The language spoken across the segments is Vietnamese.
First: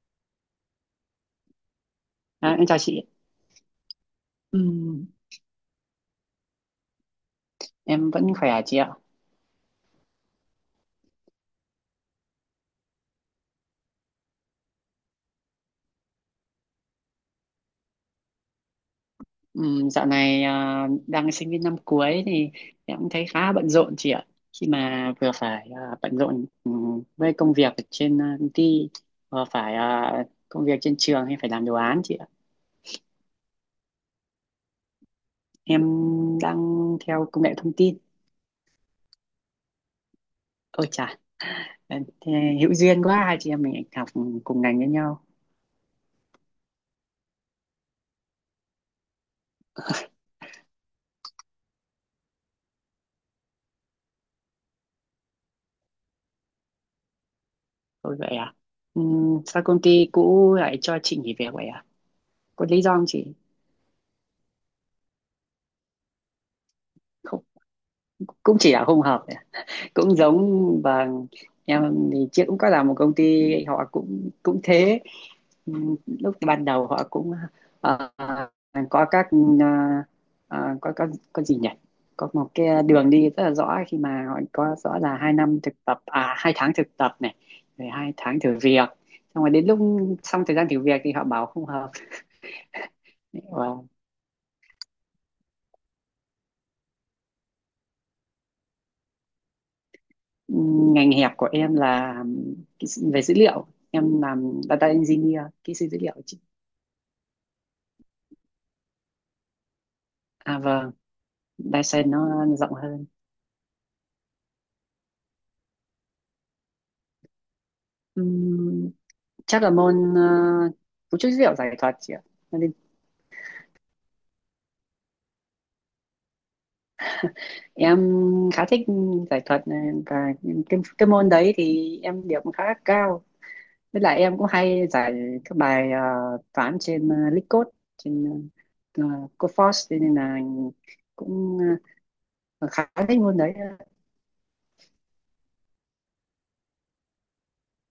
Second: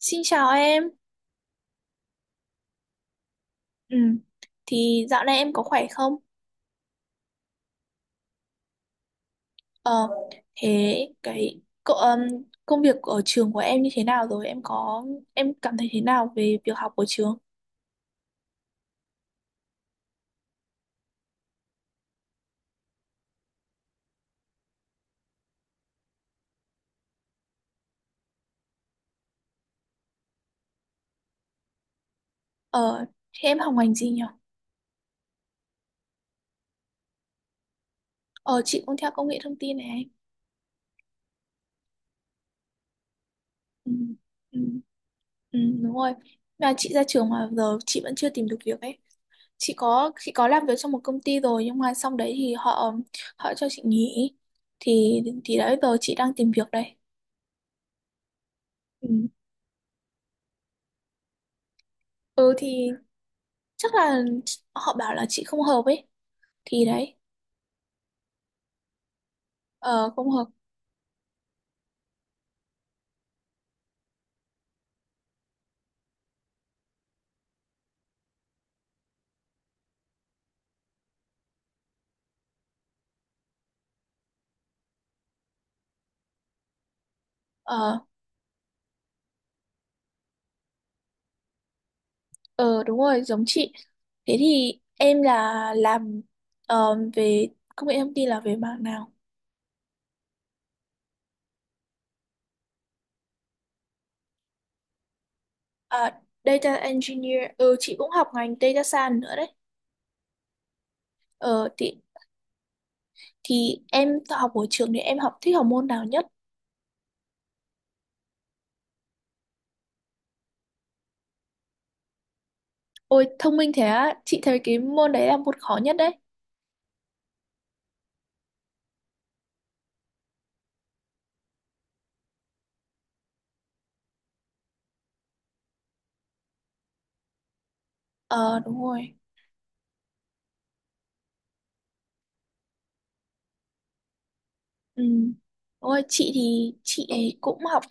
Xin chào em. À, em chào chị. Ừ. Thì Ừm, dạo này em có khỏe không? em vẫn khỏe à chị ạ. Ờ, thế cái công việc ở trường của em như thế nào rồi? Em có em cảm thấy thế nào về việc học ở trường? Dạo này đang sinh viên năm cuối thì em cũng thấy khá bận rộn chị ạ. Khi mà vừa phải bận rộn với công việc ở trên công ty, vừa phải công việc trên trường hay phải làm đồ án chị ạ. Ờ, thế em học ngành gì nhỉ? Em đang theo công nghệ thông tin. Ờ, chị cũng theo công nghệ thông tin này. Ôi chà, thế hữu duyên quá, hai chị em mình Ừ, học ừ, cùng ngành với nhau. ừ, đúng rồi. Mà chị ra trường mà giờ chị vẫn chưa tìm được việc ấy. Chị có làm việc trong một công ty rồi nhưng mà xong đấy thì họ họ cho chị nghỉ. Thì đấy giờ chị đang tìm việc đây. Thôi vậy à. Ừ. Sao công ty cũ lại cho chị nghỉ việc vậy à? Ừ Có lý thì do không chị? chắc là họ bảo là chị không hợp ấy thì đấy. Không, cũng chỉ là không hợp, Ờ cũng không hợp. giống và em thì trước cũng có làm một công ty họ cũng cũng thế. Ừ, lúc ban đầu họ cũng ờ, có các ờ, ờ, có có có gì nhỉ, có một cái đường đi rất là rõ, khi mà họ có rõ là 2 năm thực tập à 2 tháng thực tập này, rồi ờ 2 tháng thử việc, xong rồi đến lúc xong thời gian thử việc thì họ bảo không hợp. ờ đúng rồi giống chị. Và Thế thì em là làm, về công nghệ thông tin là về mảng nào? ừ, ngành hẹp của em là về dữ liệu, em làm data engineer, kỹ sư dữ liệu À, chị. data engineer, ừ chị cũng học ngành data science nữa đấy. À vâng. Ờ thì Dyson nó rộng hơn. thì em học ở trường thì em học thích học môn nào nhất? Ừm, Chắc là môn cấu trúc dữ liệu giải thuật chị ạ. Cho nên Ôi thông minh thế á, chị thấy cái môn đấy là môn khó nhất đấy. em khá thích giải thuật này, và cái môn đấy thì em điểm khá cao, với lại em cũng hay giải các bài toán trên LeetCode, trên Ờ đúng ờ, rồi. Codeforce, cho nên là cũng ờ, khá thích môn đấy. Ừ. Ôi, chị thì chị ấy cũng học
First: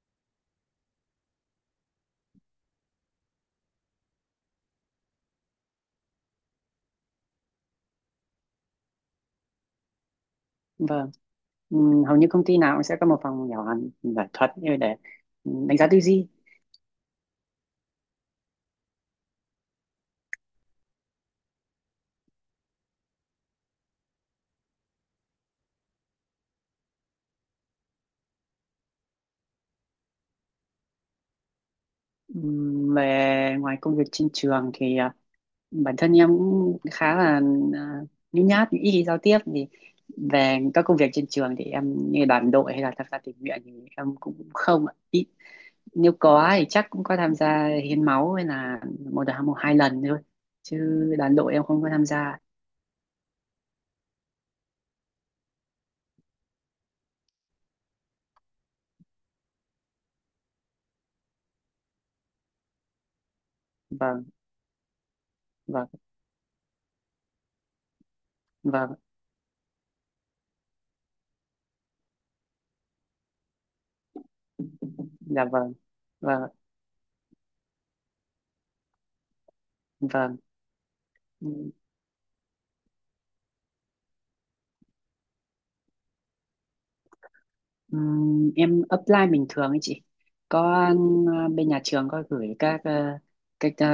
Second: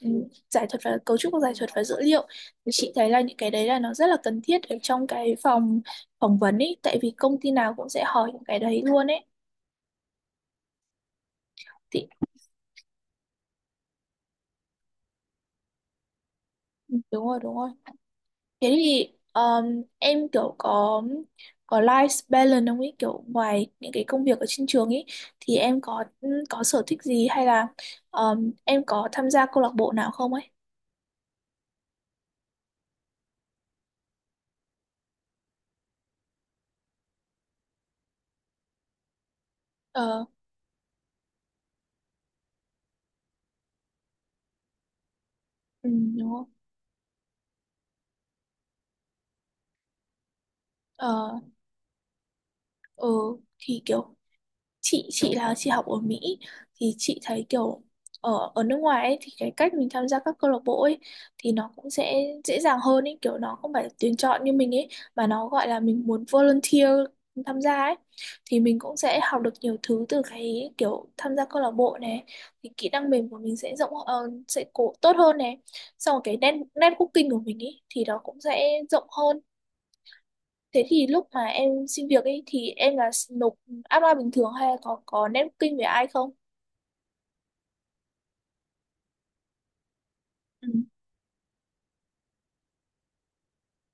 giải thuật và cấu trúc của giải thuật và dữ liệu, thì chị thấy là những cái đấy là nó rất là cần thiết ở trong cái phỏng vấn ấy, tại vì công ty nào cũng sẽ hỏi những cái đấy luôn ấy. Vâng. Thì Hầu như công ty nào cũng sẽ có một phòng nhỏ giải thuật như để đánh giá tư duy. ừ, đúng rồi. Thế thì em kiểu có life balance không ấy, kiểu ngoài những cái công việc ở trên trường ấy thì em có ừ, có sở thích gì hay là em có tham gia câu lạc bộ nào không ấy? Về ngoài công việc trên trường thì bản thân em cũng khá là à, nhút nhát, ít khi giao tiếp, thì Ờ. về các công việc trên trường thì em như đoàn đội hay là tham gia tình nguyện thì em cũng không ạ. Ít, Ừ, nếu đúng không. có thì chắc cũng có tham gia hiến máu hay là một đợt một hai lần thôi, chứ đoàn Ờ. đội em không có tham gia. Ừ thì kiểu chị là chị học ở Mỹ, thì chị thấy kiểu ở ở nước ngoài ấy, thì cái cách mình tham gia các câu lạc bộ ấy thì nó cũng sẽ dễ dàng hơn ấy, kiểu nó không phải tuyển Vâng. chọn như mình ấy, mà nó gọi là Vâng. mình muốn volunteer tham gia ấy. Thì mình Vâng. cũng sẽ học được nhiều thứ từ cái kiểu tham gia câu lạc bộ này, thì kỹ năng mềm của mình sẽ rộng sẽ cố tốt hơn Dạ này. vâng. Xong rồi cái Vâng. networking của mình ấy thì nó cũng sẽ rộng hơn. Vâng. Thế thì lúc mà em xin việc ấy thì em là nộp apply bình thường hay là có networking với ai không? Em apply bình thường ấy chị. Ừ. Có bên nhà trường có gửi các ờ,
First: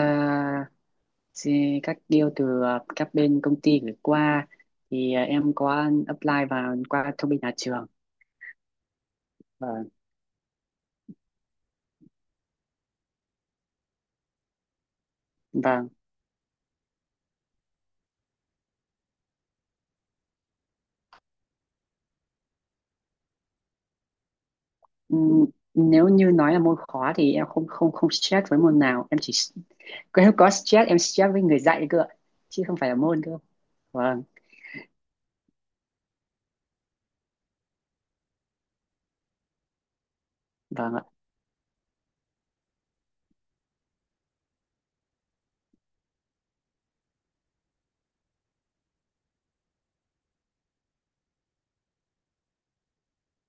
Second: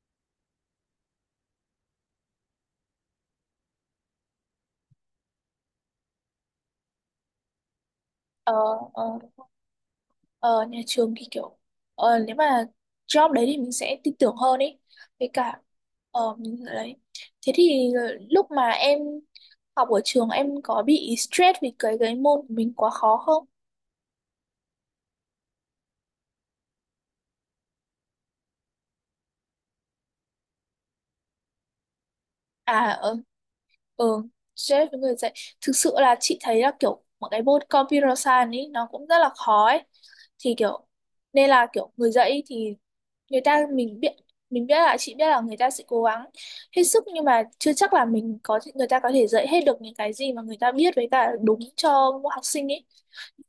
các deal từ các bên công ty gửi qua, thì em có apply vào qua thông bên nhà trường. Ờ, ờ, và ờ, nhà trường thì kiểu nếu mà job đấy thì mình sẽ tin tưởng hơn ấy. Với cả và mình đấy. Thế thì lúc mà em học ở trường em có bị stress vì cái môn của mình quá khó không? ừm, nếu như nói là môn khó thì em không không không stress với môn nào, em chỉ nếu có stress em stress với người dạy cơ ạ, chứ không À phải là ờ, môn cơ. Ừ, Vâng. stress với người dạy. Thực sự là chị thấy là kiểu một cái môn computer science ấy nó cũng rất là khó ấy. Thì kiểu Vâng ạ. nên là kiểu người dạy ý thì người ta mình biết là chị biết là người ta sẽ cố gắng hết sức, nhưng mà chưa chắc là mình có người ta có thể dạy hết được những cái gì mà người ta biết với cả đúng cho mỗi học sinh ấy.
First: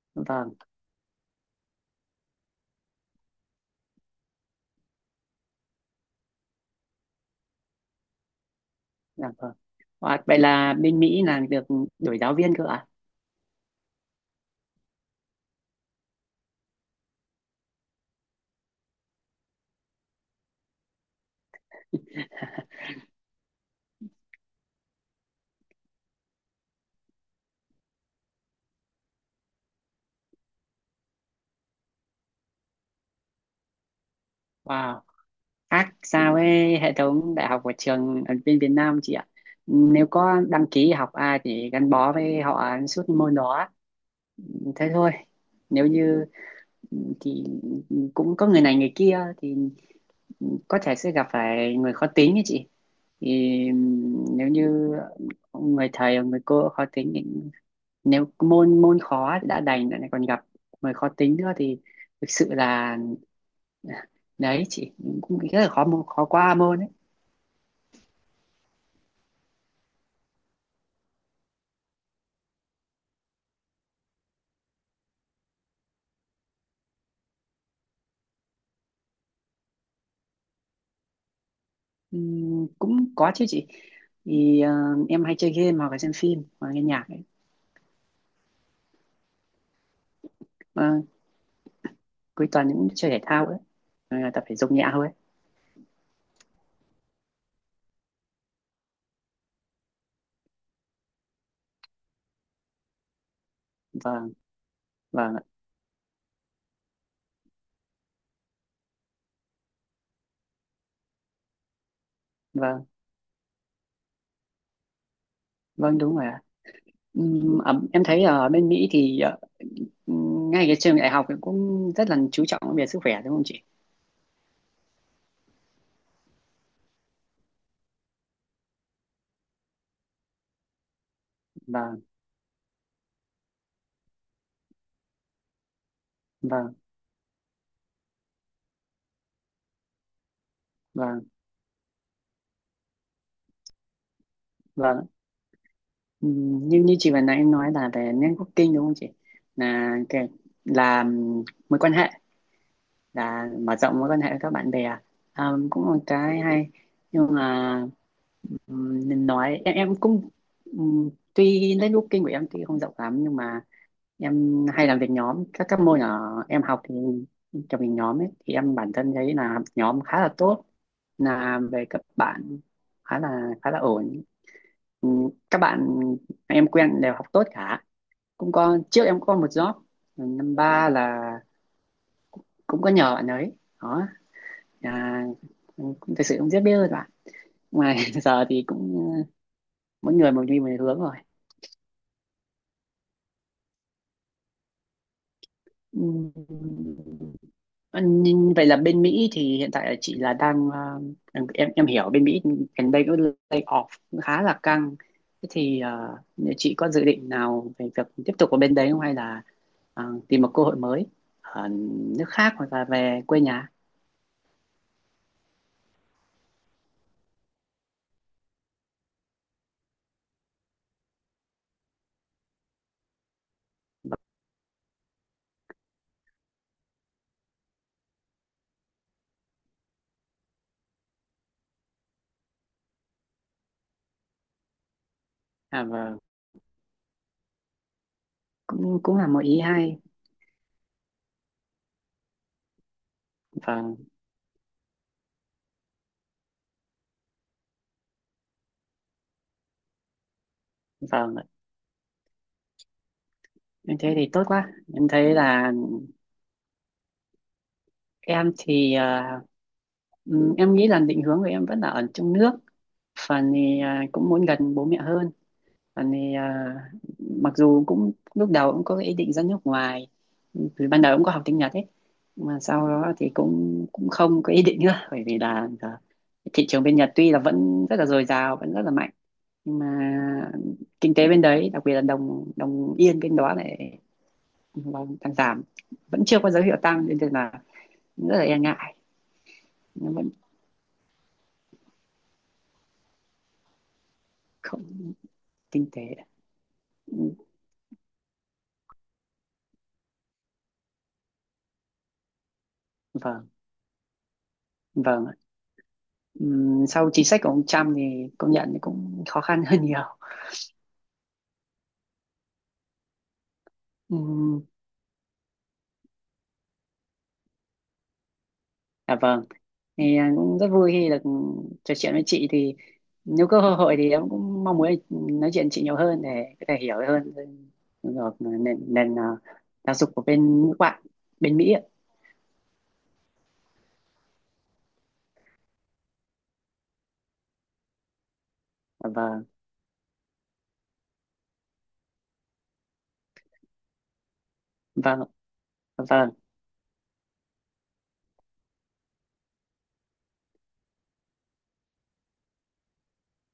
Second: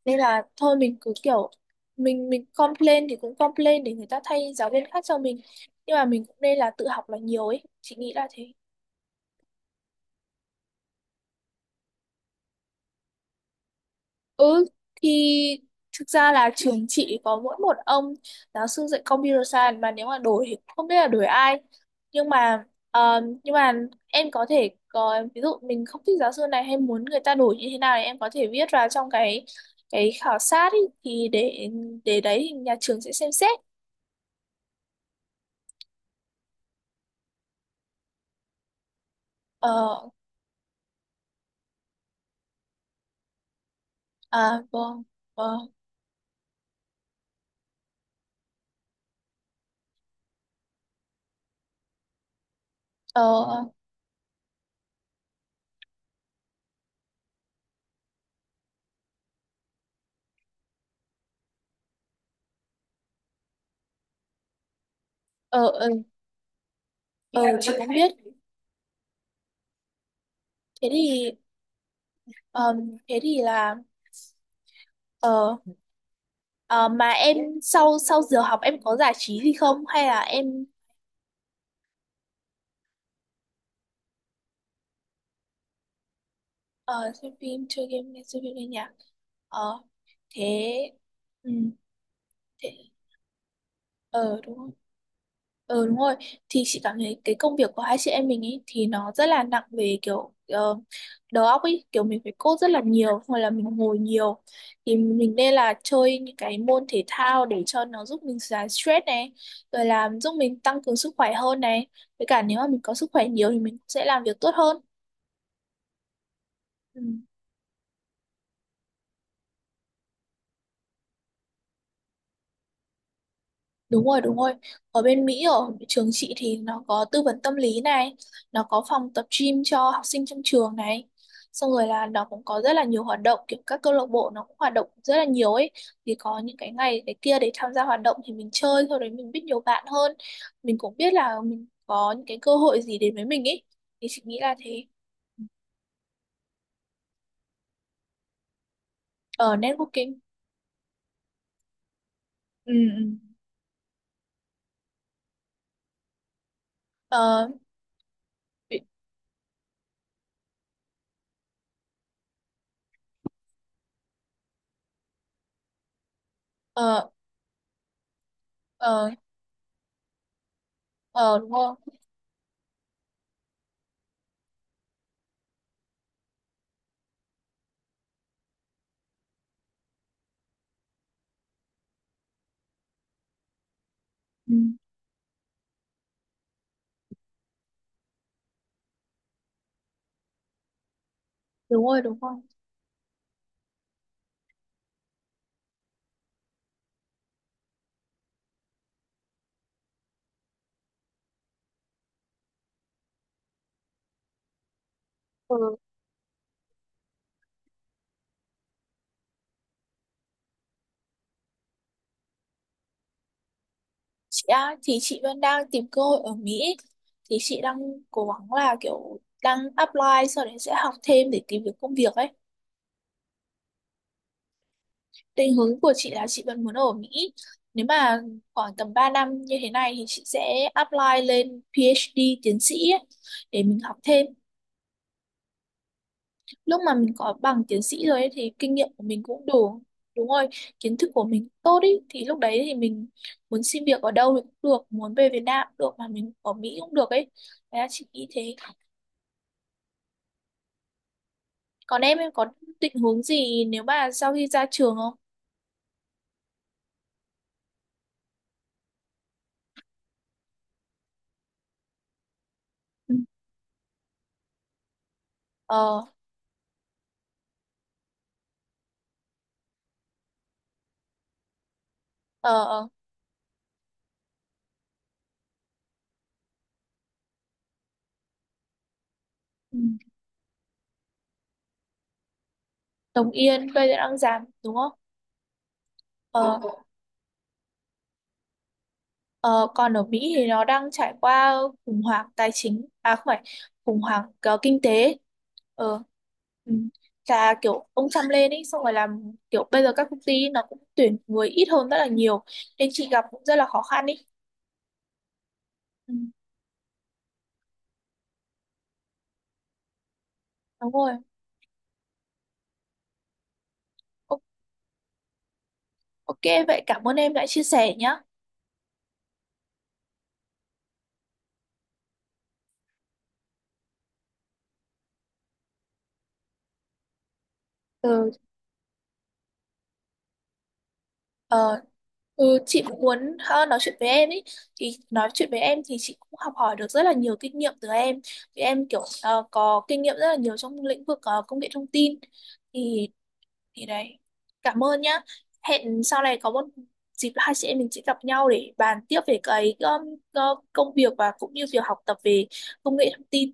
Nên là Vâng. thôi mình cứ kiểu mình complain thì cũng complain để người ta thay giáo viên khác cho mình. Nhưng mà mình cũng nên là tự học là nhiều ấy. Chị nghĩ là thế. Dạ vâng. Wow, vậy là bên Mỹ là được đổi giáo viên cơ ạ. Ừ thì thực ra là trường chị có mỗi một ông giáo sư dạy computer science, mà nếu mà đổi thì không biết là đổi ai, nhưng mà ờ, nhưng mà em có thể có ví dụ mình không thích giáo sư này hay muốn người ta đổi như thế nào thì em có thể viết vào trong cái khảo sát ý, thì để đấy thì nhà trường sẽ xem xét. Wow, ác sao với hệ thống đại học của trường ở bên Việt Nam chị ạ, nếu Ờ. có đăng ký học ai thì gắn bó với họ suốt môn đó, À thế vâng. thôi. Vâng. Nếu như thì cũng có người này người kia thì có thể sẽ gặp phải người khó tính ấy chị, ờ thì ờ nếu như người thầy hoặc người cô khó tính thì nếu môn môn khó đã đành lại còn gặp người khó tính nữa thì thực sự là ừ, đấy chị, cũng rất ờ là khó ờ, khó qua môn ấy. ờ, chị cũng biết. Thế thì ờ, thế thì là ờ Ờ, mà em sau sau giờ học em có giải trí gì không hay là em Cũng có chứ chị, thì em hay chơi game hoặc là xem phim hoặc là nghe nhạc ờ, ấy. xem phim chơi game xem phim nghe nhạc. Ờ. Thế. Ờ, Ừ. Cuối tuần Thế. những chơi thể thao ấy, ờ tập đúng thể rồi dục nhẹ thôi ấy. ờ đúng rồi thì chị cảm thấy cái công việc của hai chị em mình ấy thì nó rất là nặng về kiểu đầu óc ấy, kiểu mình phải code rất là nhiều hoặc là mình ngồi Vâng. nhiều. Thì mình Vâng ạ. nên là chơi những cái môn thể thao để cho nó giúp mình giải stress này, rồi làm giúp mình tăng cường sức khỏe hơn này, với cả nếu mà mình Vâng. có sức khỏe nhiều thì mình sẽ làm việc tốt hơn. Vâng đúng rồi ạ. Ừ. Em thấy ở bên Mỹ thì ngay cái trường đại học ấy cũng rất là chú trọng về sức khỏe, đúng không chị? Đúng rồi, đúng rồi. Ở bên Mỹ, ở trường chị thì nó có tư vấn tâm lý này, nó có phòng tập gym cho học sinh trong trường này. Xong rồi Vâng. là nó cũng có rất là nhiều hoạt động, kiểu các câu lạc bộ nó cũng hoạt động rất là nhiều ấy. Thì có những cái Vâng. ngày cái kia để tham gia hoạt động thì mình chơi, sau đấy mình biết nhiều bạn hơn. Mình cũng biết Vâng. là mình có những cái cơ hội gì đến với mình ấy. Thì chị nghĩ là thế. Vâng. Như như chị vừa nãy em nói là về networking đúng không chị, Ở là networking. cái, là mối quan hệ, Ừ, ừ. là mở rộng mối quan hệ với các bạn bè. À, cũng là một cái hay, nhưng Ờ, mà bị- nên nói em cũng tuy networking của em tuy không rộng lắm, nhưng mà em hay làm việc nhóm các môn ở em học thì ờ, trong việc nhóm ấy thì em bản ờ, thân thấy là nhóm khá là tốt, ờ, đúng là rồi. về các bạn khá là ổn. Các bạn em quen đều học tốt cả, cũng có trước em có một job năm ba là cũng có nhờ bạn ấy đó. Ừ, À, cũng thực sự không rất biết rồi bạn mà giờ thì cũng mỗi người một đi một hướng rồi. đúng rồi Ừm, nhưng vậy là bên Mỹ thì hiện tại là chị là đang em hiểu bên Mỹ gần đây có lay off khá là căng, thế Ừ. thì nếu chị có dự định nào về việc tiếp tục ở bên đấy không, hay là tìm một cơ hội mới ở nước khác hoặc là về quê nhà. Chị à, thì chị vẫn đang tìm cơ hội ở Mỹ, thì chị đang cố gắng là kiểu đang apply, sau đấy sẽ học thêm để tìm được công việc ấy. Định hướng của chị là chị vẫn muốn ở Mỹ. Nếu mà khoảng tầm 3 năm như thế này thì chị sẽ apply lên PhD tiến sĩ ấy, để mình học thêm. À, vâng, Lúc mà mình có bằng tiến sĩ rồi ấy, thì kinh nghiệm cũng của cũng mình là một cũng ý đủ. hay. Đúng rồi, kiến thức của mình tốt ý thì lúc đấy thì mình muốn xin Vâng. việc ở đâu thì cũng được, muốn về Việt Nam cũng được mà mình ở Mỹ cũng được ấy. Đấy là chị nghĩ thế. Vâng ạ. Còn em có định hướng gì nếu Em mà thế thì sau tốt khi ra quá, trường em không? thấy là em thì em nghĩ là định hướng của em vẫn là ở trong nước, Ừ. phần thì cũng muốn gần bố mẹ hơn, ờ phần thì mặc dù cũng lúc đầu cũng có ý định ra nước ngoài, từ ban đầu cũng có học tiếng Nhật ấy, mà ờ sau ờ, đó thì cũng cũng không có ý định nữa bởi vì là giờ thị trường bên Nhật tuy là vẫn rất là dồi dào, vẫn rất là mạnh, nhưng mà ừ. kinh tế bên đấy đặc biệt là đồng đồng yên Đồng bên đó Yên bây giờ lại đang giảm đúng không? đang đang giảm, vẫn chưa ờ có dấu hiệu tăng nên là rất là e ngại, ờ, còn ở nhưng vẫn Mỹ thì nó đang trải qua khủng hoảng tài chính, à không phải khủng hoảng kinh không. tế. Kinh Ờ. tế. Ừ. Ừ. Là kiểu ông Trump lên ấy xong rồi làm kiểu bây giờ các công ty nó cũng tuyển người ít hơn rất là nhiều, nên chị gặp cũng Vâng. rất là khó khăn ý. Vâng, ạ. Ừ. Sau chính sách của ông Trump thì công nhận cũng khó khăn hơn nhiều. Đúng rồi. O- Ừm, ok, vậy cảm ơn em đã chia sẻ nhá. À vâng, thì cũng rất vui khi được trò chuyện với chị, thì nếu có cơ hội thì em cũng mong muốn nói chuyện chị nhiều hơn để có thể hiểu hơn về Ừ. nền nền giáo dục của bên nước bạn, bên Mỹ ạ. ờ, Ừ, chị cũng muốn nói chuyện với em ý, thì nói chuyện với em thì chị cũng học hỏi được rất là nhiều kinh nghiệm từ em, thì em kiểu À, vâng. có kinh nghiệm rất là nhiều trong lĩnh vực công nghệ thông tin. Thì thì đấy, cảm ơn nhá. Vâng. Hẹn sau Vâng. này có một dịp hai chị em mình sẽ gặp nhau để bàn tiếp về cái công việc, và cũng như việc học tập về công nghệ thông tin.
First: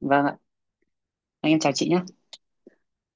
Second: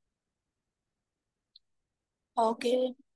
Vâng ạ. Anh em chào chị nhé. Ok.